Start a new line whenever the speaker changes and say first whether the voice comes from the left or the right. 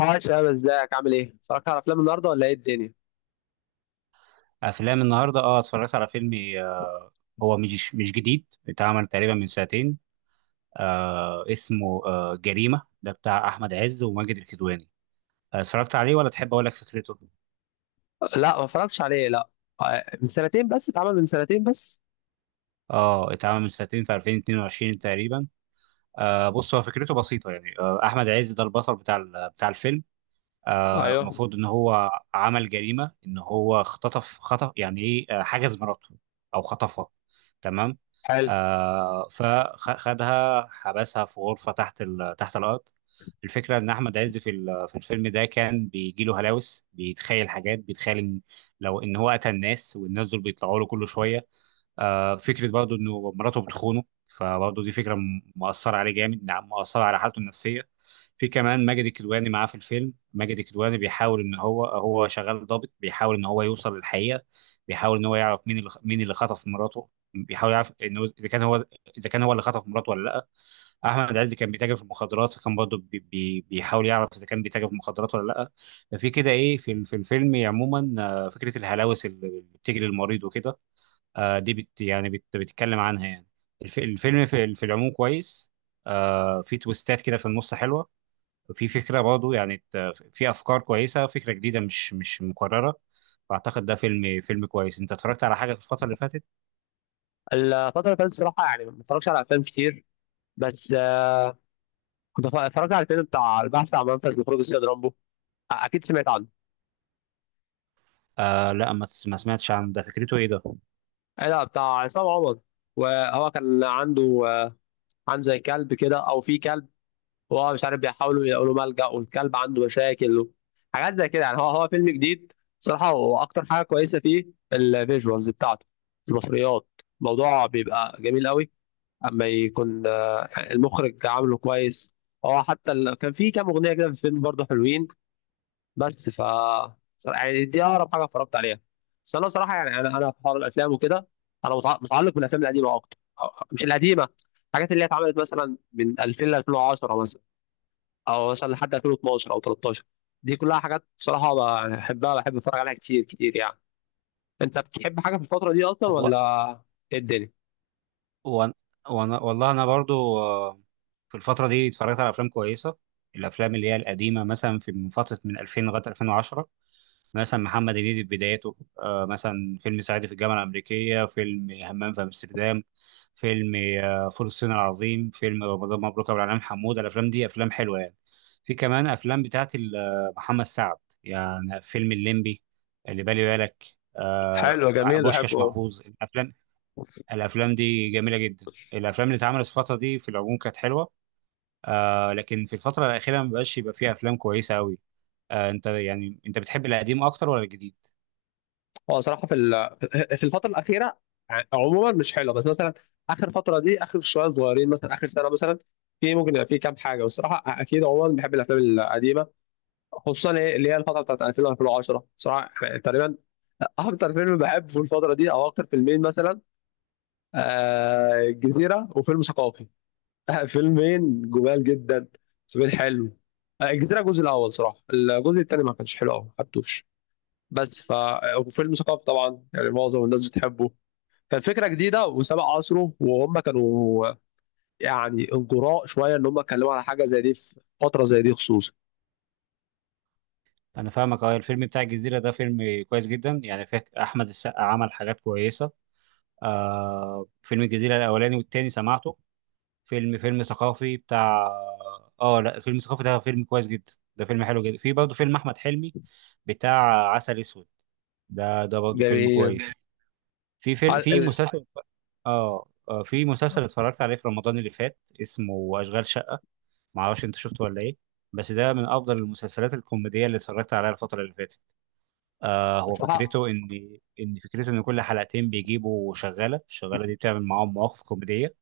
left: هاي شباب، ازيك؟ عامل ايه؟ اتفرجت على افلام النهارده ولا ايه الدنيا؟
right: افلام النهارده، اتفرجت على فيلم. آه، هو مش جديد، اتعمل تقريبا من سنتين. اسمه جريمه، ده بتاع احمد عز وماجد الكدواني. اتفرجت عليه ولا تحب اقول لك فكرته؟
left: لا، ما اتفرجتش عليه لا. من سنتين بس. اتعمل من سنتين بس.
right: اه اتعمل من سنتين، في 2022 تقريبا. بص، هو فكرته بسيطه يعني، احمد عز ده البطل بتاع بتاع الفيلم.
left: ايوه،
right: المفروض ان هو عمل جريمه، ان هو اختطف، خطف يعني ايه، حجز مراته او خطفها. تمام.
left: حلو.
right: فخدها، حبسها في غرفه تحت تحت الارض. الفكره ان احمد عز في في الفيلم ده كان بيجي له هلاوس، بيتخيل حاجات، بيتخيل ان لو ان هو قتل الناس، والناس دول بيطلعوا له كل شويه. فكره برضه انه مراته بتخونه، فبرضه دي فكره مأثره عليه جامد، نعم، مأثره على حالته النفسيه. في كمان ماجد الكدواني معاه في الفيلم. ماجد الكدواني بيحاول ان هو شغال ضابط، بيحاول ان هو يوصل للحقيقه. بيحاول ان هو يعرف مين اللي خطف مراته، بيحاول يعرف انه اذا كان هو، اذا كان هو اللي خطف مراته ولا لا. احمد عز كان بيتاجر في المخدرات، فكان برضه بي بي بيحاول يعرف اذا كان بيتاجر في المخدرات ولا لا. ففي كده ايه في في الفيلم عموما. فكره الهلاوس اللي بتجري المريض وكده، دي بت يعني بت بتتكلم عنها يعني. الفيلم في العموم كويس. في تويستات كده في النص حلوة. في فكرة برضه يعني في أفكار كويسة، فكرة جديدة مش مكررة. فأعتقد ده فيلم كويس. أنت اتفرجت على حاجة في الفترة اللي فاتت؟
left: الفترة اللي فاتت صراحة يعني ما اتفرجتش على افلام كتير، بس كنت اتفرجت على الفيلم بتاع البحث عن منفذ لخروج السيد رامبو. اكيد سمعت عنه.
right: لا، ما سمعتش عن ده، فكرته إيه ده؟
left: ايه ده؟ بتاع عصام عمر، وهو كان عنده عنده زي كلب كده، او في كلب وهو مش عارف، بيحاولوا يلاقوا له ملجأ والكلب عنده مشاكل، حاجات زي كده يعني. هو فيلم جديد صراحة، وأكتر حاجة كويسة فيه الفيجوالز بتاعته، المصريات، الموضوع بيبقى جميل قوي. أما يكون المخرج عامله كويس. هو حتى كان في كام أغنية كده في الفيلم برضه حلوين. بس ف صراحة يعني دي أقرب حاجة اتفرجت عليها. بس أنا صراحة يعني، أنا في حوار الأفلام وكده، أنا متعلق بالأفلام القديمة أكتر، مش القديمة، الحاجات اللي هي اتعملت مثلا من 2000 ل 2010 مثلا، او مثلا لحد 2012 او 13، دي كلها حاجات صراحه بحبها، بحب اتفرج عليها كتير كتير يعني. انت بتحب حاجه في الفتره دي اصلا
right: هو
left: ولا ايه الدنيا؟
right: وأنا والله أنا برضو، في الفترة دي اتفرجت على أفلام كويسة. الأفلام اللي هي القديمة مثلا، في من فترة من 2000 لغاية 2010. مثلا محمد هنيدي في بداياته، مثلا فيلم صعيدي في الجامعة الأمريكية، فيلم همام في أمستردام، فيلم فول الصين العظيم، فيلم رمضان مبروك أبو العلام حمودة. الأفلام دي أفلام حلوة يعني. في كمان أفلام بتاعت محمد سعد، يعني فيلم الليمبي، اللي بالي بالك. آه،
left: حلو، جميل، احبه
right: بوشكاش،
left: أوي.
right: محفوظ. الأفلام دي جميلة جدا، الأفلام اللي اتعملت في الفترة دي في العموم كانت حلوة. لكن في الفترة الأخيرة ما بقاش يبقى فيها أفلام كويسة أوي. أنت بتحب القديم أكتر ولا الجديد؟
left: هو صراحه في الفتره الاخيره عموما مش حلوه. بس مثلا اخر فتره دي، اخر شويه صغيرين، مثلا اخر سنه مثلا، في ممكن يبقى في كام حاجه. والصراحه اكيد عموما بحب الافلام القديمه، خصوصا إيه اللي هي الفتره بتاعت 2000 و 2010 صراحه. يعني تقريبا اكتر فيلم بحبه الفتره دي، او اكتر فيلمين مثلا، الجزيرة وفيلم ثقافي. فيلمين جمال جدا، فيلمين حلو. الجزيرة الجزء الأول صراحة. الجزء التاني ما كانش حلو أوي، ما حبتوش. بس ف آه، وفيلم ثقافي طبعا يعني معظم الناس بتحبه، كان فكرة جديدة وسبق عصره. وهم كانوا يعني انجراء شوية إن هم اتكلموا على حاجة زي دي في فترة زي دي خصوصا.
right: انا فاهمك. اه الفيلم بتاع الجزيره ده فيلم كويس جدا يعني، فيه احمد السقا عمل حاجات كويسه. فيلم الجزيره الاولاني والتاني سمعته. فيلم ثقافي بتاع. اه لا، فيلم ثقافي ده فيلم كويس جدا، ده فيلم حلو جدا. في برضه فيلم احمد حلمي بتاع عسل اسود، ده برضه فيلم
left: جميل.
right: كويس.
left: على-
right: في
left: ال-
right: مسلسل، اه في مسلسل اتفرجت عليه في رمضان اللي فات اسمه اشغال شقه. معرفش انت شفته ولا ايه، بس ده من افضل المسلسلات الكوميديه اللي اتفرجت عليها الفتره اللي فاتت. هو
left: صراحة،
right: فكرته ان، فكرته ان كل حلقتين بيجيبوا شغاله، الشغاله دي بتعمل معاهم مواقف كوميديه.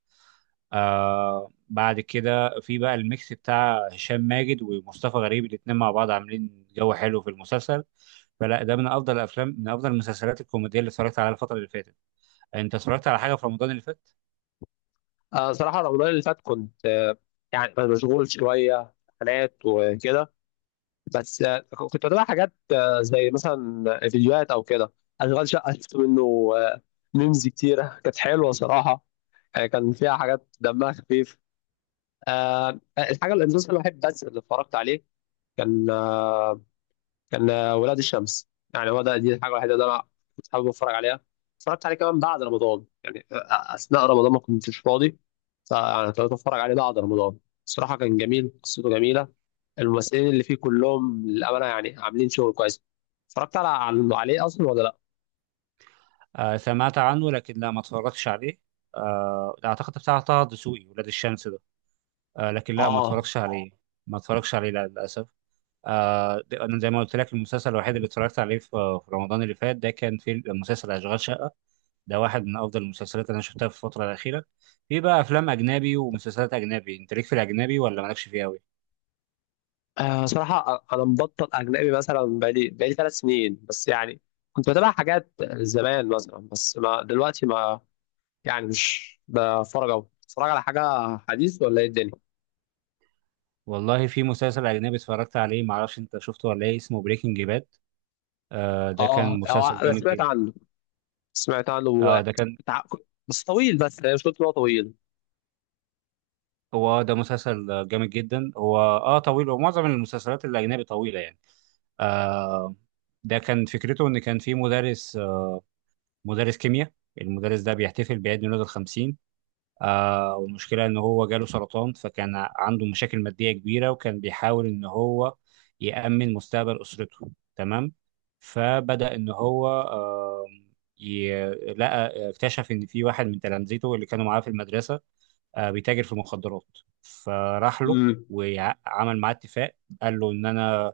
right: بعد كده في بقى الميكس بتاع هشام ماجد ومصطفى غريب، الاتنين مع بعض عاملين جو حلو في المسلسل. فلا ده من افضل من افضل المسلسلات الكوميديه اللي اتفرجت عليها الفتره اللي فاتت. انت اتفرجت على حاجه في رمضان اللي فات؟
left: صراحة رمضان اللي فات كنت يعني مشغول شوية، امتحانات وكده، بس كنت بتابع حاجات، زي مثلا فيديوهات او كده. اشغال شقه شفت منه آه، ميمز كتيره، كانت حلوه صراحه، كان فيها حاجات دمها خفيف. الحاجه، الانجاز الوحيد بس اللي اتفرجت عليه كان ولاد الشمس. يعني هو ده دي الحاجه الوحيده اللي انا كنت حابب اتفرج عليها. اتفرجت عليه كمان بعد رمضان، يعني اثناء رمضان ما كنتش فاضي، فانا ابتديت اتفرج عليه بعد رمضان. الصراحه كان جميل، قصته جميله، الممثلين اللي فيه كلهم للامانه يعني عاملين شغل كويس. اتفرجت على عليه اصلا ولا لا؟
right: سمعت عنه، لكن لا، ما اتفرجتش عليه. اعتقد بتاع طه دسوقي، ولاد الشمس ده. لكن لا، ما
left: اه.
right: اتفرجتش عليه. ما اتفرجش عليه، لا، للاسف. انا زي ما قلت لك، المسلسل الوحيد اللي اتفرجت عليه في رمضان اللي فات، ده كان في مسلسل اشغال شقه. ده واحد من افضل المسلسلات اللي انا شفتها في الفتره الاخيره. في بقى افلام اجنبي ومسلسلات اجنبي، انت ليك في الاجنبي ولا مالكش فيه قوي؟
left: صراحه انا مبطل اجنبي مثلا، بقالي ثلاث سنين بس يعني. كنت بتابع حاجات زمان مثلا، بس ما دلوقتي ما، يعني مش بتفرج أوي. بتتفرج على حاجة حديث ولا إيه الدنيا؟
right: والله، في مسلسل اجنبي اتفرجت عليه، ما اعرفش انت شفته ولا ايه، اسمه بريكنج باد. ده كان
left: هو
right: مسلسل
left: أنا
right: جامد
left: سمعت
right: جدا.
left: عنه، سمعت عنه
right: اه ده كان
left: بتاع- بس طويل، بس أنا مش قلت إن هو طويل.
right: هو ده مسلسل جامد جدا، هو طويل، ومعظم المسلسلات الاجنبي طويله يعني. آه ده كان فكرته ان كان في مدرس، مدرس كيمياء. المدرس ده بيحتفل بعيد ميلاده الخمسين. والمشكلة إن هو جاله سرطان، فكان عنده مشاكل مادية كبيرة، وكان بيحاول إن هو يأمن مستقبل أسرته. تمام. فبدأ إن هو ي- لقى اكتشف إن في واحد من تلامذته اللي كانوا معاه في المدرسة بيتاجر في مخدرات، فراح له
left: امم،
right: وعمل معاه اتفاق. قال له إن أنا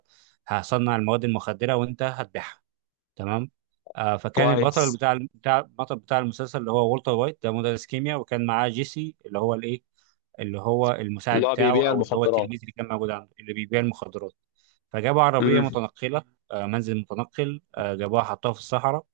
right: هصنع المواد المخدرة وأنت هتبيعها. تمام. فكان
left: كويس.
right: البطل بتاع المسلسل اللي هو والتر وايت، ده مدرس كيمياء، وكان معاه جيسي، اللي هو المساعد
left: اللي هو
right: بتاعه،
left: بيبيع
right: او اللي هو
left: المخدرات.
right: التلميذ اللي كان موجود عنده، اللي بيبيع المخدرات. فجابوا عربيه
left: امم.
right: متنقله، منزل متنقل، جابوها حطوها في الصحراء،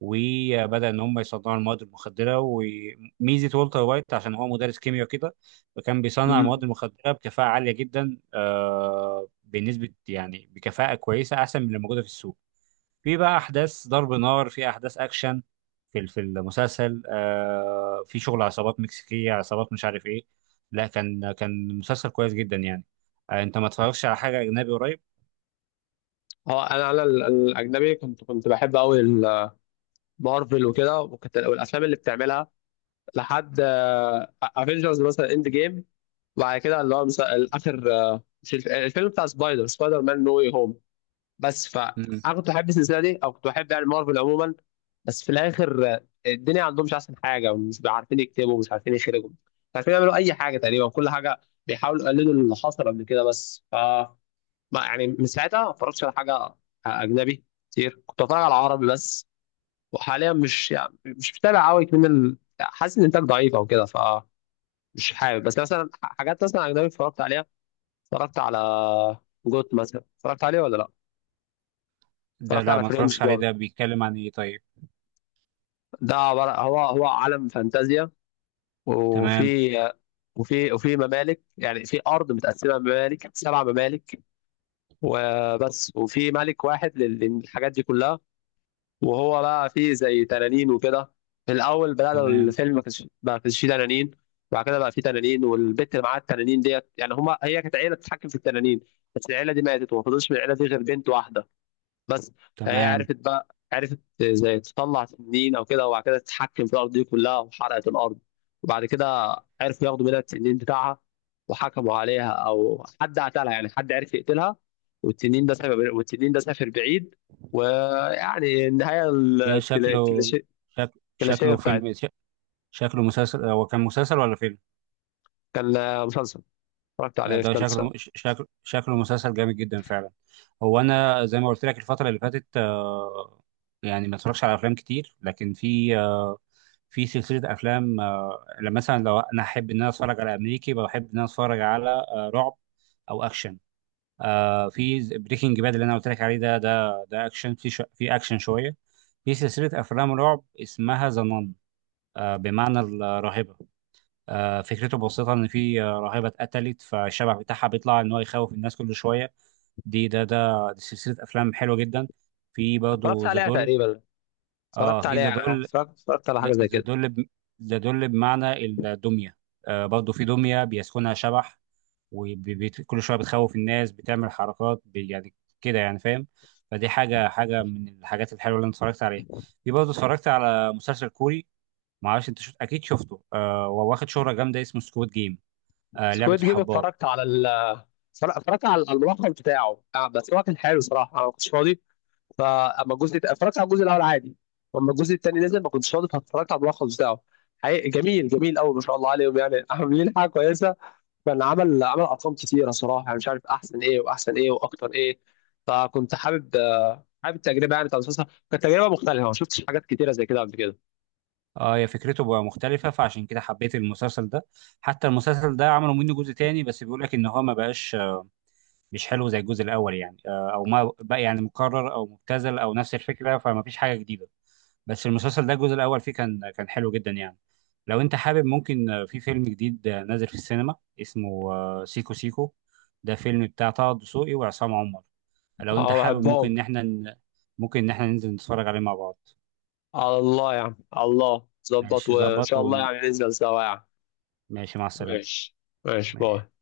right: وبدأ إن هم يصنعوا المواد المخدرة. وميزة والتر وايت عشان هو مدرس كيمياء كده، فكان بيصنع المواد
left: امم.
right: المخدرة بكفاءة عالية جدا، بنسبة يعني بكفاءة كويسة أحسن من اللي موجودة في السوق. في بقى أحداث ضرب نار، في أحداث أكشن في المسلسل، في شغل عصابات مكسيكية، عصابات مش عارف إيه. لا، كان مسلسل كويس جدا يعني. أنت ما اتفرجتش على حاجة أجنبي قريب؟
left: هو الأجنبي، كنت بحب أوي مارفل وكده، وكنت والأفلام اللي بتعملها لحد افنجرز مثلا، اند جيم، وبعد كده اللي هو مثلا آخر آه، مش الف- الفيلم بتاع سبايدر مان نو واي هوم. فانا
right: مم.
left: كنت بحب السلسله دي، او كنت بحب يعني مارفل عموما. بس في الاخر الدنيا عندهم مش احسن حاجه، مش عارفين يكتبوا، مش عارفين يخرجوا، مش عارفين يعملوا اي حاجه. تقريبا كل حاجه بيحاولوا يقلدوا اللي حصل قبل كده. بس ف ما- يعني من ساعتها ما اتفرجتش على حاجه اجنبي كتير. كنت بتفرج على عربي بس. وحاليا مش، يعني مش متابع قوي، حاسس ان الانتاج ضعيف او كده، فمش حابب. بس مثلا حاجات مثلا اجنبي اتفرجت عليها، اتفرجت على جوت مثلا. اتفرجت عليه ولا لا؟
right: ده،
left: اتفرجت
right: لا،
left: على
right: ما
left: فريندز
right: اتفرجش عليه، ده
left: برضه.
right: بيتكلم عن إيه طيب؟
left: ده عبارة، هو عالم فانتازيا،
right: تمام.
left: وفي وفي ممالك، يعني في أرض متقسمة، ممالك، سبع ممالك، وبس. وفي ملك واحد للحاجات دي كلها. وهو بقى فيه زي تنانين وكده. في الأول بدأنا
right: تمام.
left: الفيلم ما كانش فيه تنانين، بعد كده بقى فيه تنانين. والبت اللي معاها التنانين ديت، يعني هما، هي كانت عيلة بتتحكم في التنانين، بس العيلة دي ماتت وما فضلش من العيلة دي غير بنت واحدة بس. فهي
right: تمام.
left: عرفت بقى، عرفت زي تطلع تنين او كده، وبعد كده تتحكم في الارض دي كلها وحرقت الارض. وبعد كده عرفوا ياخدوا منها التنين بتاعها، وحكموا عليها، او حد قتلها يعني، حد عرف يقتلها. والتنين ده سافر، والتنين ده سافر بعيد. ويعني النهايه
right: ده شكله
left: الكلاشيه،
right: شك...
left: الكلاشيه
right: شكله
left: بتاعت.
right: فيلم شكله مسلسل، هو كان مسلسل ولا فيلم؟
left: كان مسلسل، اتفرجت عليه في
right: ده
left: ثالثه ثانوي.
right: شكله مسلسل جامد جدا فعلا. انا زي ما قلت لك الفترة اللي فاتت، يعني ما اتفرجش على افلام كتير، لكن في، في سلسلة افلام، لما مثلا لو انا احب ان انا اتفرج على امريكي، بحب ان انا اتفرج على رعب او اكشن. في بريكنج باد اللي انا قلت لك عليه ده، اكشن، في اكشن شوية. في سلسلة افلام رعب اسمها ذا نان، بمعنى الراهبة. فكرته بسيطة إن في راهبة اتقتلت، فالشبح بتاعها بيطلع إن هو يخوف الناس كل شوية. دي ده ده دي سلسلة أفلام حلوة جدا. في
left: اتفرجت
right: برضه ذا
left: عليها
right: دول.
left: تقريبا، اتفرجت
right: في
left: عليها
right: ذا
left: يعني،
right: دول.
left: اتفرجت على حاجه زي
right: ذا
left: كده.
right: دول ب- ذا دول بمعنى الدمية. برضه في دمية بيسكنها شبح، وكل شوية بتخوف الناس، بتعمل حركات، يعني كده، يعني فاهم. فدي حاجة من الحاجات الحلوة اللي أنا اتفرجت عليها. في برضه اتفرجت على مسلسل كوري، ما اعرفش انت شفت، اكيد شفته، وواخد شهرة جامدة، اسمه سكواد جيم، لعبة
left: سكويد جيم
right: الحبار.
left: اتفرجت على، صراحة اتفرجت على على الملخص بتاعه، بس هو كان حلو. صراحة أنا ما كنتش فاضي، اتفرجت على الجزء الأول عادي. وأما الجزء التاني نزل ما كنتش فاضي، فاتفرجت على الملخص بتاعه. حقيقي جميل، جميل قوي، ما شاء الله عليهم يعني. عاملين حاجة كويسة، كان عمل أرقام كتيرة صراحة. يعني مش عارف أحسن إيه، وأحسن إيه، وأكتر إيه. فكنت حابب حابب التجربة يعني بتاع المسلسل، كانت تجربة مختلفة، ما شفتش حاجات كتيرة زي كده قبل كده.
right: اه هي فكرته بقى مختلفة، فعشان كده حبيت المسلسل ده. حتى المسلسل ده عملوا منه جزء تاني، بس بيقول لك ان هو ما بقاش، مش حلو زي الجزء الاول يعني، او ما بقى يعني مكرر او مبتذل او نفس الفكرة، فما فيش حاجة جديدة. بس المسلسل ده الجزء الاول فيه كان حلو جدا يعني. لو انت حابب ممكن، في فيلم جديد نازل في السينما، اسمه سيكو سيكو. ده فيلم بتاع طه دسوقي وعصام عمر. لو انت
left: أه،
right: حابب ممكن
left: بحبهم.
right: ان احنا. ممكن ان احنا ننزل نتفرج عليه مع بعض.
left: على الله يعني، على الله ظبط
right: ماشي،
left: وإن
right: ظبط
left: شاء الله
right: وماشي.
left: يعني ننزل سوا يعني.
right: مع السلامة.
left: ماشي. ماشي،
right: ماشي.
left: باي.